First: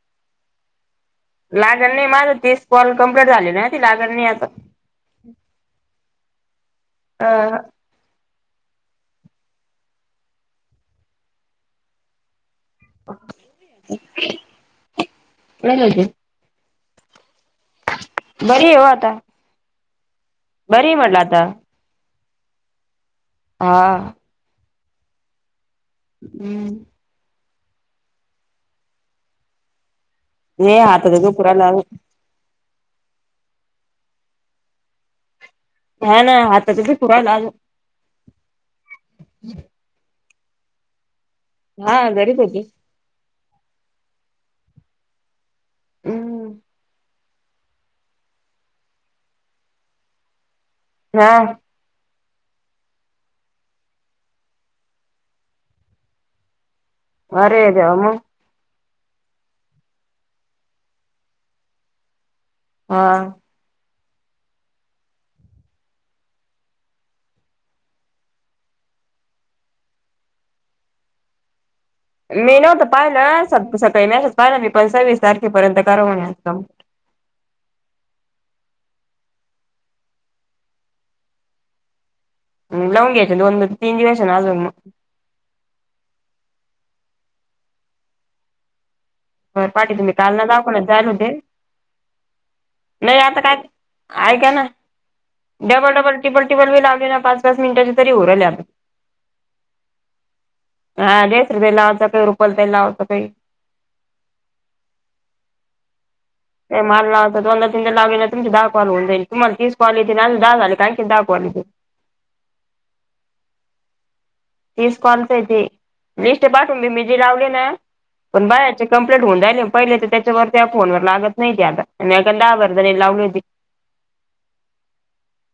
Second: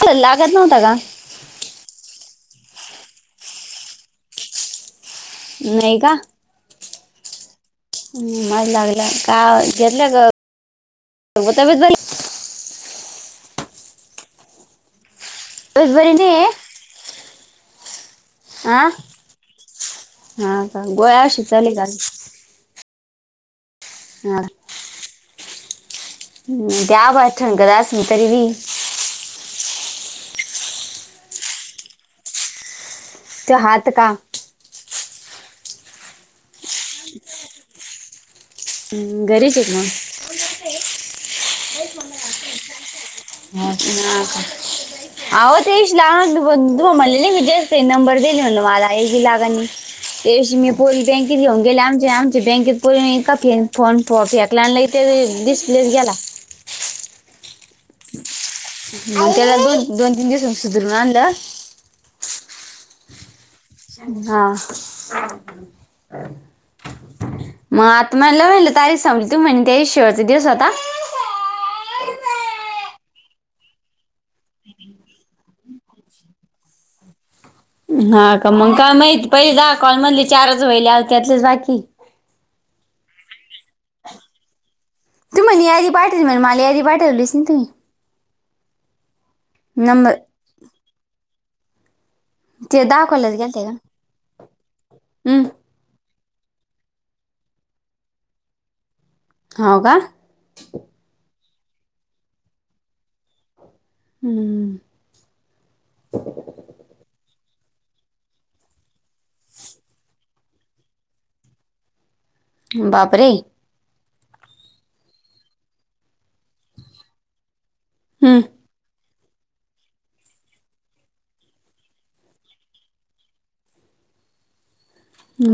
च लागत नव्हता का लागण नाही माझं तीच कॉल कम्प्लीट झाली ती लागन नाही आ नाही का अ ह् मजा लागल का घेतलं ग गताब ब ह परबने बरी आहे हा हो आता हा का बरी म्हटलं गोयाशी आता ले का हा हा ह हम् त्या बाठण क अस म तरी व नाही आता तो पुरा ला तेहाात का हा ना हातच गरीजक ना हा घरीच होती ह आवत येश ला हम्म बंद म मल विजय नंबर देणे म्हण मला हे क लाग त्यावशी मी पोली हा बँकेत घऊन गेले आचेमचे बँकेत प का फ फोन फेकला आणला ते डिस्प्लेस गेला वर जाम ह त्याला दोन दोन तीन दिवसां सुधरू नांद हा हा मग आता मला म्हलं तारीख संांपली तू म्हण त शेवटचा दिवस आता मी नव्हत पाहिलं सकाळी मच पाहिलं मी पंवीस तारखेपर्यंत कराव हा का मग काय माहिती पहिले द कॉलमधली चारच वईले त्यातलेच बाकी लावून घ्यायचं दोन तीन दिवस आहे ना अजून मग तुम म यादी पाठटे देन मला यादी बाटे लस तुही र पाठी तुम्ही नंबर कालना दाख ना जाल होते ते नाही दाखवल्याच आता गेलते का काय ऐका ना हम्म डबल डबल टिल टिपली लागे ना प पाच पाच मिनटची तरीरल आ हो का हा ड रुपये लावाचं काही रुपयल ते लावावचं काही हम्म ते मलला लाव दोनदा तीन लाे तम दाखवावऊ जाईल तुमला तीसवावली दहा झाली काहीी दाखवाली बापरे तीस कॉलच आहे ते. लिस्ट पाठवून दिली. जी लावली ना हम्म पण बाहेरच्या कंमप्लेट होऊन झाली राहिले तर त्याच्यावर त्या फोन वर लागत नाही ती आता. दहा वर्जणी लावली होती.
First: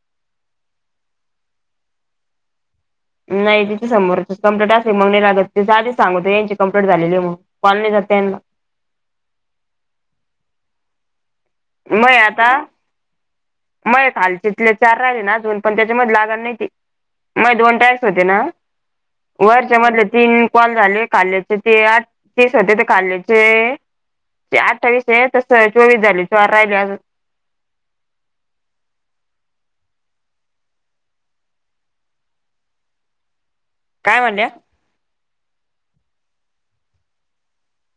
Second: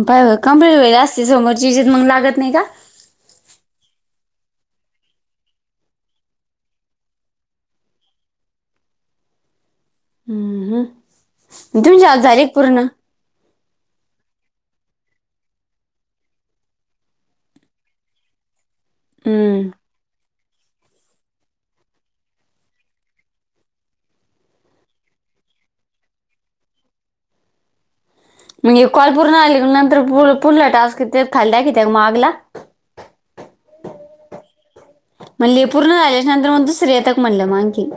बाय कंप्लीट व्हयल असतील समोरची याच्यात मग लागत नाही का? नाही तिथ समोर कंप्लीट असली मग नाही लागत. ती आधीच सांगूत यांची कंप्लीट झालेली आहे म्हणुन. कॉल नाही जात त्यांना. हम्म हम्म तुमची आज झाली का पूर्ण. मय खालचीतले चार राहिले ना अजून. पण त्याच्यामध्ये लागत नाही ते. मग दोन टाक्स होते ना. हम्म वरच्या मधले तीन कॉल झाले. खाल्ल्याचे ते आठ तीस होते ते खालचे ते अठ्ठावीस आहे. तस चोवीस झाले चार राहिले अजून. म्हणजे कॉल पूर्ण आली नंतर पु पुढला टास्क खाल कि त्या मागला. काय म्हणल्या म्हणली पूर्ण झाल्याच्या नंतर म दुसरे येतात मग म्हणल आणखीन.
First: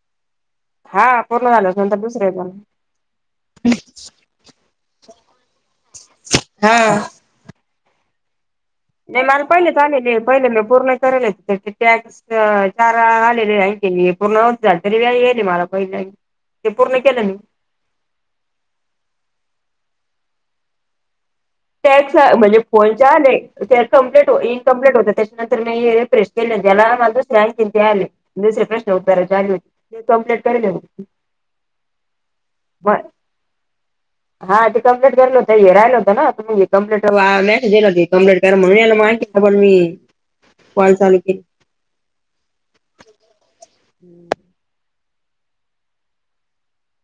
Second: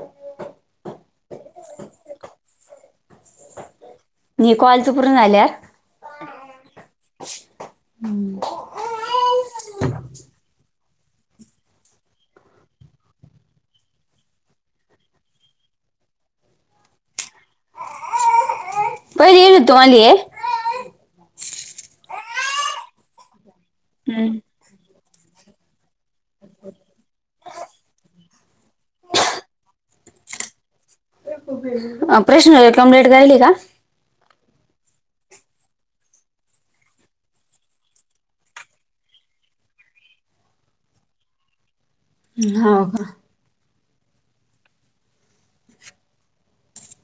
हा पूर्ण झाल्यानंतर दुसरे येता ना. हे कॉलच पूर्ण झाल्यावर. नाही मला पहिलेच आलेले आहे. पहिले मी पूर्ण करेलहेत त्याचे टॅक्स. चार आलेले आहे. आणखी पूर्ण नव्हते झाले तरी बी येयेल आहे मला पहिले ते पूर्ण केल मी. पहिले येयल होते तूम्हाले हे. टॅक्स म्हणजे फोनचे आले. त्याच कंमप्लीट अं, इनकंम्प्लीट होत त्याच्यानंतर रिफ्रेश केले जला मला ते आले दुसरे आणखीन ते आले. दुसरे प्रश्न उत्तराचे आले होते. ते कंप्लीट करेल आहे मी. प्रश्न कंप्लेट मग झायली का? हा ते कंप्लीट केरेल होत. हे राहिल होत ना. कम्प्लेट मसेज येयेल होते कम्लेट करा म्हणून. मग याला आणखी डबल मी कॉल चालू के हो का [inaudible]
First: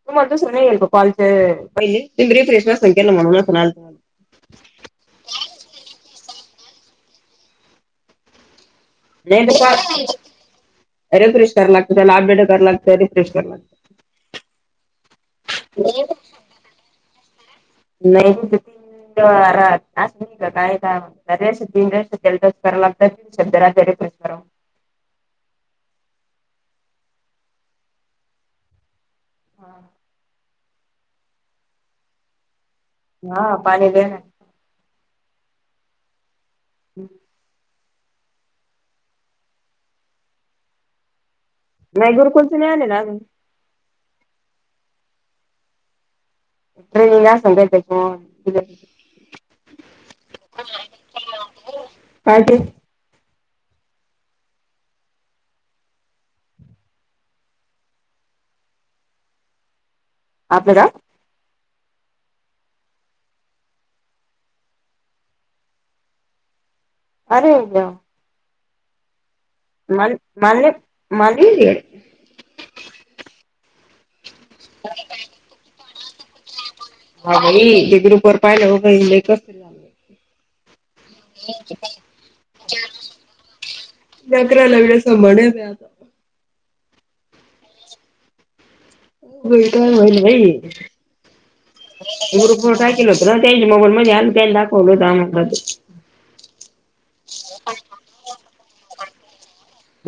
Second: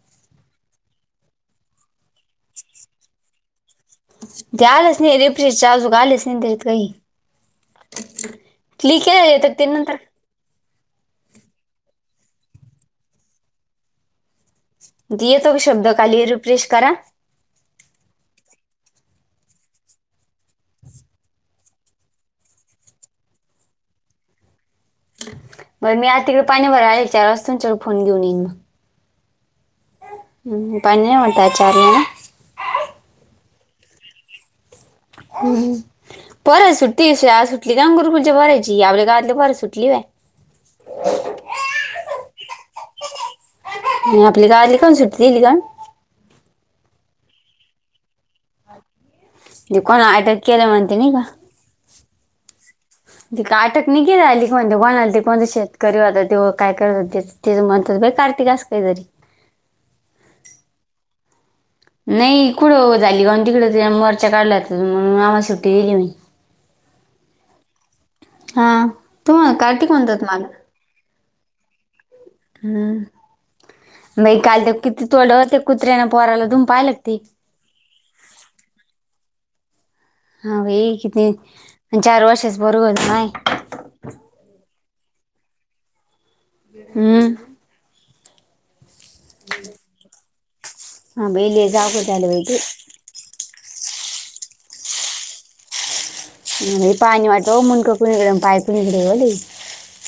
तुम्हाला दुसर नाही येईल का कॉलच पाहिले. तुम्ही रिफ्रेश नसेल केल म्हणून नसल आल. ते आलेच नाही. रिफ्रेशचे अजून आलेच नाही ते काही. लेखी येतात ते नंतर नाही रिफ्रेश कराय लागत त्याला. अपडेट कराय लागत. रिफ्रेश करा लागत. दि येतो का शब्द खाली रिफ्रेश करा. [unintelligible] त्या रेषा तीन रेषा त्याला टच कराव लागत. शब्द राहतो रिफ्रेश करा. बर मी आज तिकडे पाणी भरयले येईल चार वाजता तेव्हा फोन घेऊन येईन मी. [inaudible] हा पाणी नाही म्हणताय चारला ना. हा पाणी दे ना. हम्म हम्म पोरां सुट्टी आहे शाळा सु ती गांगापुरची पोरायची आपल्या गावातली पोर सुटली बाई. नाही गुरुकुलचे नाही आले ना अजून. आपली गावातली काऊन सुट्टी दिली काऊन. ट्रेनिंग असेल काहीतरी ते कोणा अटक केलं म्हणते नाही का? काय ते ते काय अटक नै केलेली आली की, म्हणते कोणा ते पण शेतकरी होता तेव काय करत होतेस. [unintelligible] अस काही तरी आपल गाव? नाही, इकुडं झाली गं, तिकड मोर्चा काढल्यात, म्हणून आम्हा सुट्टी दिली मी. अरे देवा! हा. तुम्हा मलं म्याले माले [unintelligible] हम्म. बाई काल ते किती तोडलं ओ त्या कुत्र्यानं पोराला. तुम्हीन पाहायलं अगं, ये ते ग्रुपवर पाहिलंत हो का? हे लयं करताय. हा, बाई किती चार वर्षांचं पोरग होत, [unintelligible] [unintelligible] आता. [unintelligible] [unintelligible] [unintelligible] हा बाई लय जागो झालं बाई ते आम्हांला ते. [unintelligible]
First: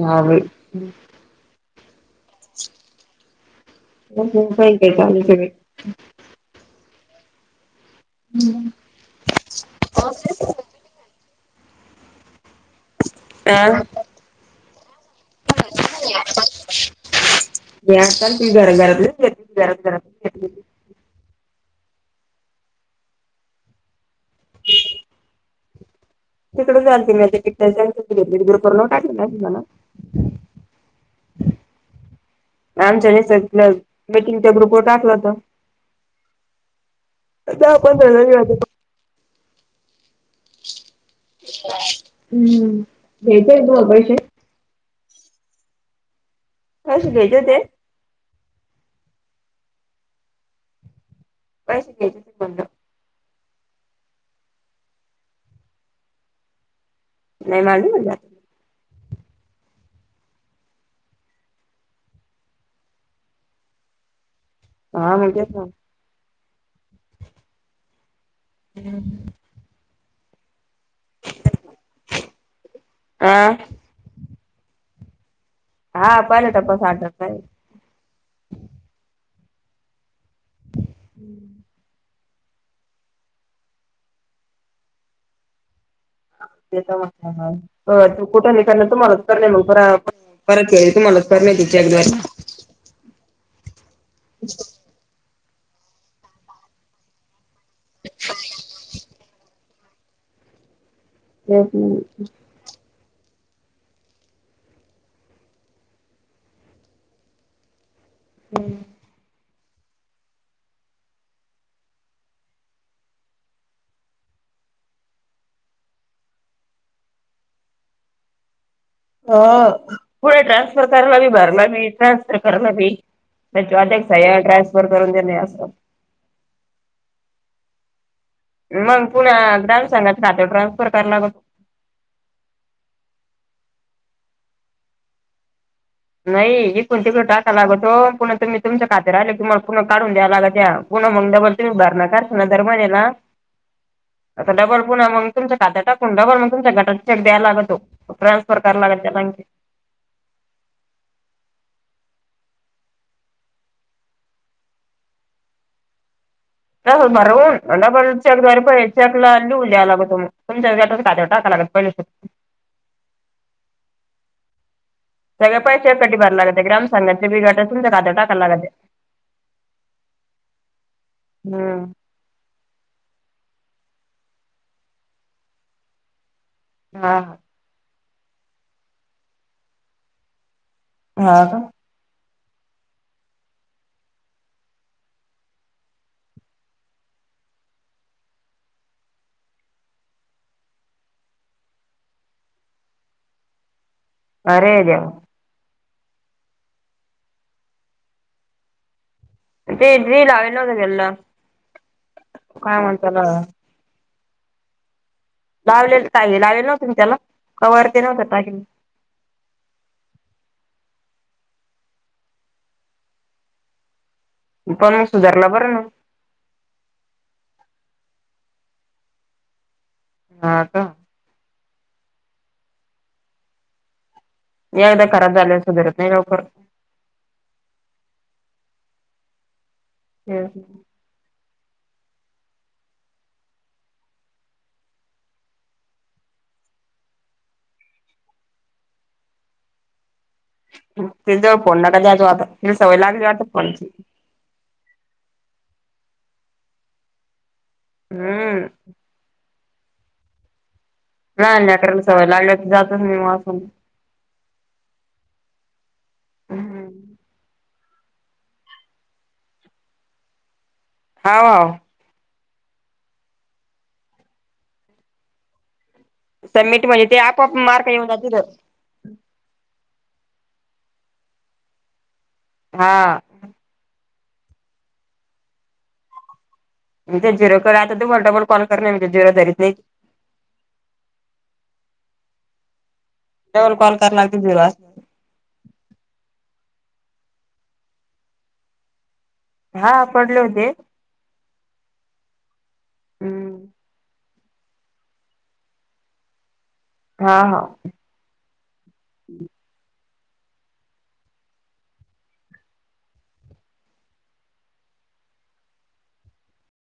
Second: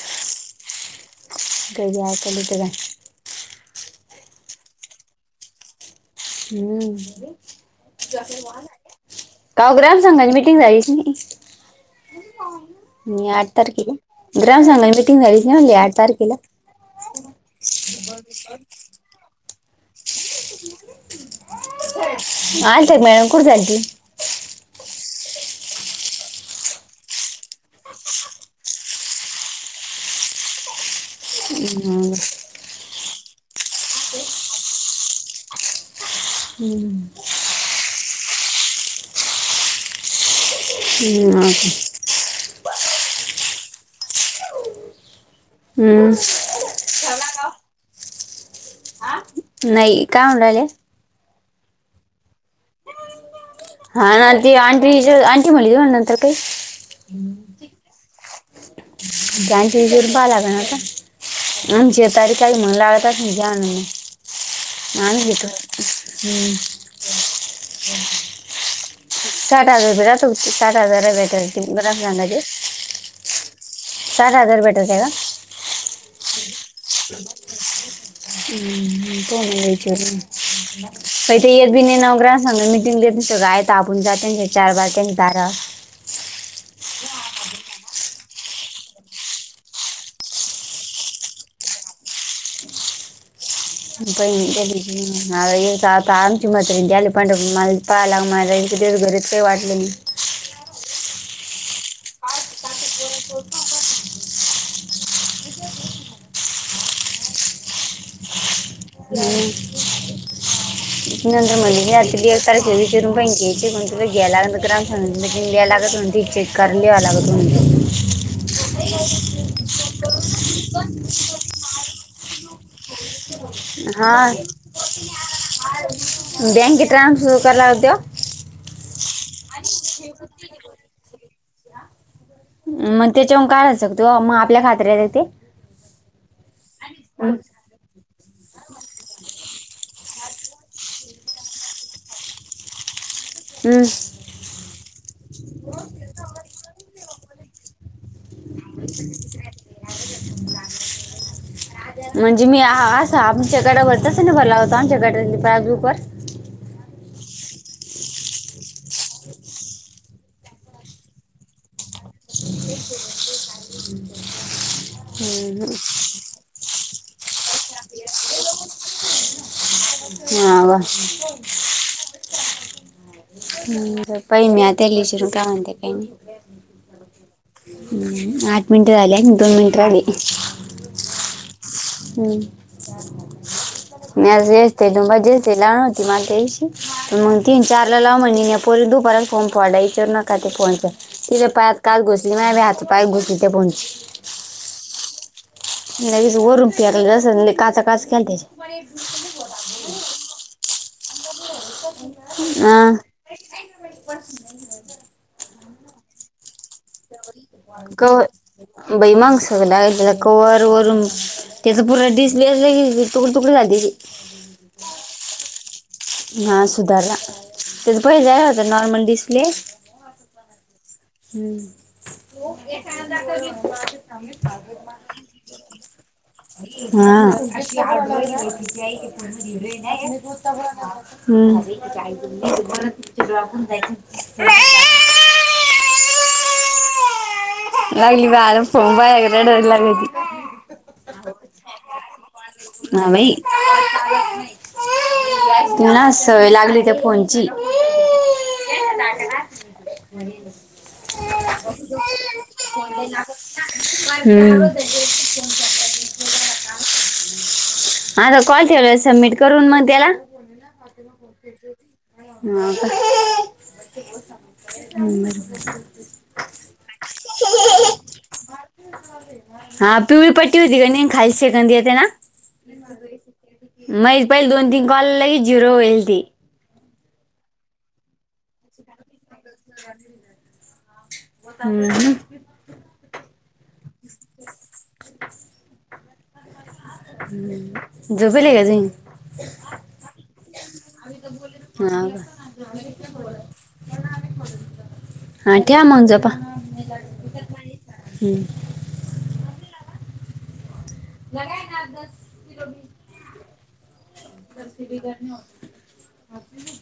हा बाई हं. [unintelligible] ऐकायला येत काय? त्यांचं काय काय चालूचे बाई. हम्म. काव ग्राम संघाची मिटिंग झालीच नाही. या आठ तारखेला, ग्राम संघाची मिटिंग झालीच नाही म्हणले या आठ तारखेला. मी हाकल, ती करलं. घरातले गरम गरम चटणी. [inaudible] [unintelligible] तिकडें जाल [unintelligible] [unintelligible] आमच्याने स मीटिंगच्या ग्रुपवर टाकलं होत. [inaudible] हम्म तेव्हा कोणतरी [inaudible] ती हम्म, हेेत आहे तो अग विषय. हम्म. कशे घ्यायचे ते. नाही. काय म्हणूरायले? [inaudible] हा ना ती आंटी आंटी म्हणली, मग म्ह नंतर काही. नाही मालुम मला. [inaudible] बँक एजंट पाहावं लागेल आता. आमचे तारीख [unintelligible] मा हा मग भेत तेच ना हम्म [inaudible] हम. साठ हजार रुपये राहतो. साठ हजार [unintelligible] सांगाचे. आं सात हजार भेटत्या का? हा पहिले [unintelligible] सारखं नाही. काण घयच्या का ते येत बी नाही नोकऱां सांगून मिटिंग देत नाहीो आपण जात त्यांच्या चार बाार त्यांचे दारा कुठे नाही करण तुमला कर नाही मग परत याे तुम्हालाच कर नाही तच्या एकगव अ इ तामच मत पण मला पाहाला मला राईल तेच घरीच काही वाटले नाही हम् हम् त हम्म ह नंतर म एकण गलात ग्रम स गलात चे काडीलागत अ, पुढे ट्रान्सफर कला बी भरला बी, ट्रान्सफर कला बी, त्या आता एक हा स्या ट्रान्सफर करून देणे असं, बँकेत ट्रान्सफर करायला आवडतो. मग, पुण्या ग्रामसंघाात रातो ट्रान्सफर कराला लागऽ मग त्याच्यावरून काय आसतो मग आपल्या खात्री तेऽ नाही, हे कोणतीकडे टाका लागतो, पुणा तुम्हीऽ तुमचं खात्या राहिले, तुम्हाला पुन काढून द्याय लाग त्या, पुन मग दर तुम्ही भरणार, करश ना दर्मन्यालाऽ हं, आता डबल पुण मग तुमच्या खात्या टाकून डबलग तुमच्या घटा चेक द्याला लागतो ट्रानसफर कर लागऽ म्हणजे मी असा, आमच्या गटावर तस ना भरला होतो, आमच्या गटपरऽ बरून डबल चेक द्वारे पैचे आपल्याला लिऊन द्याला पायजेल, खात्यावर टाकायला लागलं. पहील्या सारक हम, सगळे पैसे कटीराय लागात, ग्राम संघातचे बिघा तुमच्या खात्या टाकाय लागते. हा बऽ हा, पहि म आ ते ललीचरू काय म्हतेे, काही नाही. हा हा, आठ मिनट झाली आणि, दोन मिनटं राहिली. हा का, हम्म, मी अस येस्तेस् लावान होती मझ्या, तर मग तीन चार ला लाव म्हऽ पोरी दुपारात फोन पोडला, इचवर नका ते फोन तिे, पायात काच घुसली मऽ बा घ तीथे पहचचे [unintelligible] अरे रेऽ लगेच गरम पयाला काचा काच क त्याचेऽ तेेडि लाेलोत गलाऽ हहा, लावलेलं काही, लाववेल. गऽ बाई मग सगळं, लाग कवर वरून, त्याचा पूण डिस्प्ले असऽ तुकडी तुकडी लादी तीऽ पण मग सुधारला बरं ना! हा सुधारला, त्याच पहि जायला होत नॉर्मल डिस्प्ले. हा का? हम्म! एकदा खराब झालेला सुधरत नाही लवकर. हा! हम! [inaudible] लागली ग आरम फोंन बाएर रडाय लागली. ते जवळ फोन नका द्यायचो आता. तिला सवय हा लागली बई. वाटतं फोनची. ती ना सवय लागली त्या फोनची. हम! टाकणार लगेच. लहान लेकराला सवय लागल्या तर जातच नाही मग आपण. हम्म! [unintelligible] हाता कॉल ठेवला सबमिट करून मग त्याला? [inaudible] हाव. हां का? हम. संमिट म्हणजे ते आपो-आप मार्क येऊन जातील. हां पिवळी पट्टी होतीका नाही, खाली सेकंद येते ना. हा! मै पहिल दोन तीन कॉल लयी झिरो होयेल ती. ते झिरोकडे आता तुब डबलकॉल कर नाही, म्हते झिरोधरीत अं टवल कॉल करनार की दिवा [inaudible] जपले का नाही? हा पडले होते. हां! हम्म हां ठ्या म्हगंजोपा. हां, हांव. हंम! लगायना दस किलो मीठ. जर ते बिघडणं होते, [unintelligible]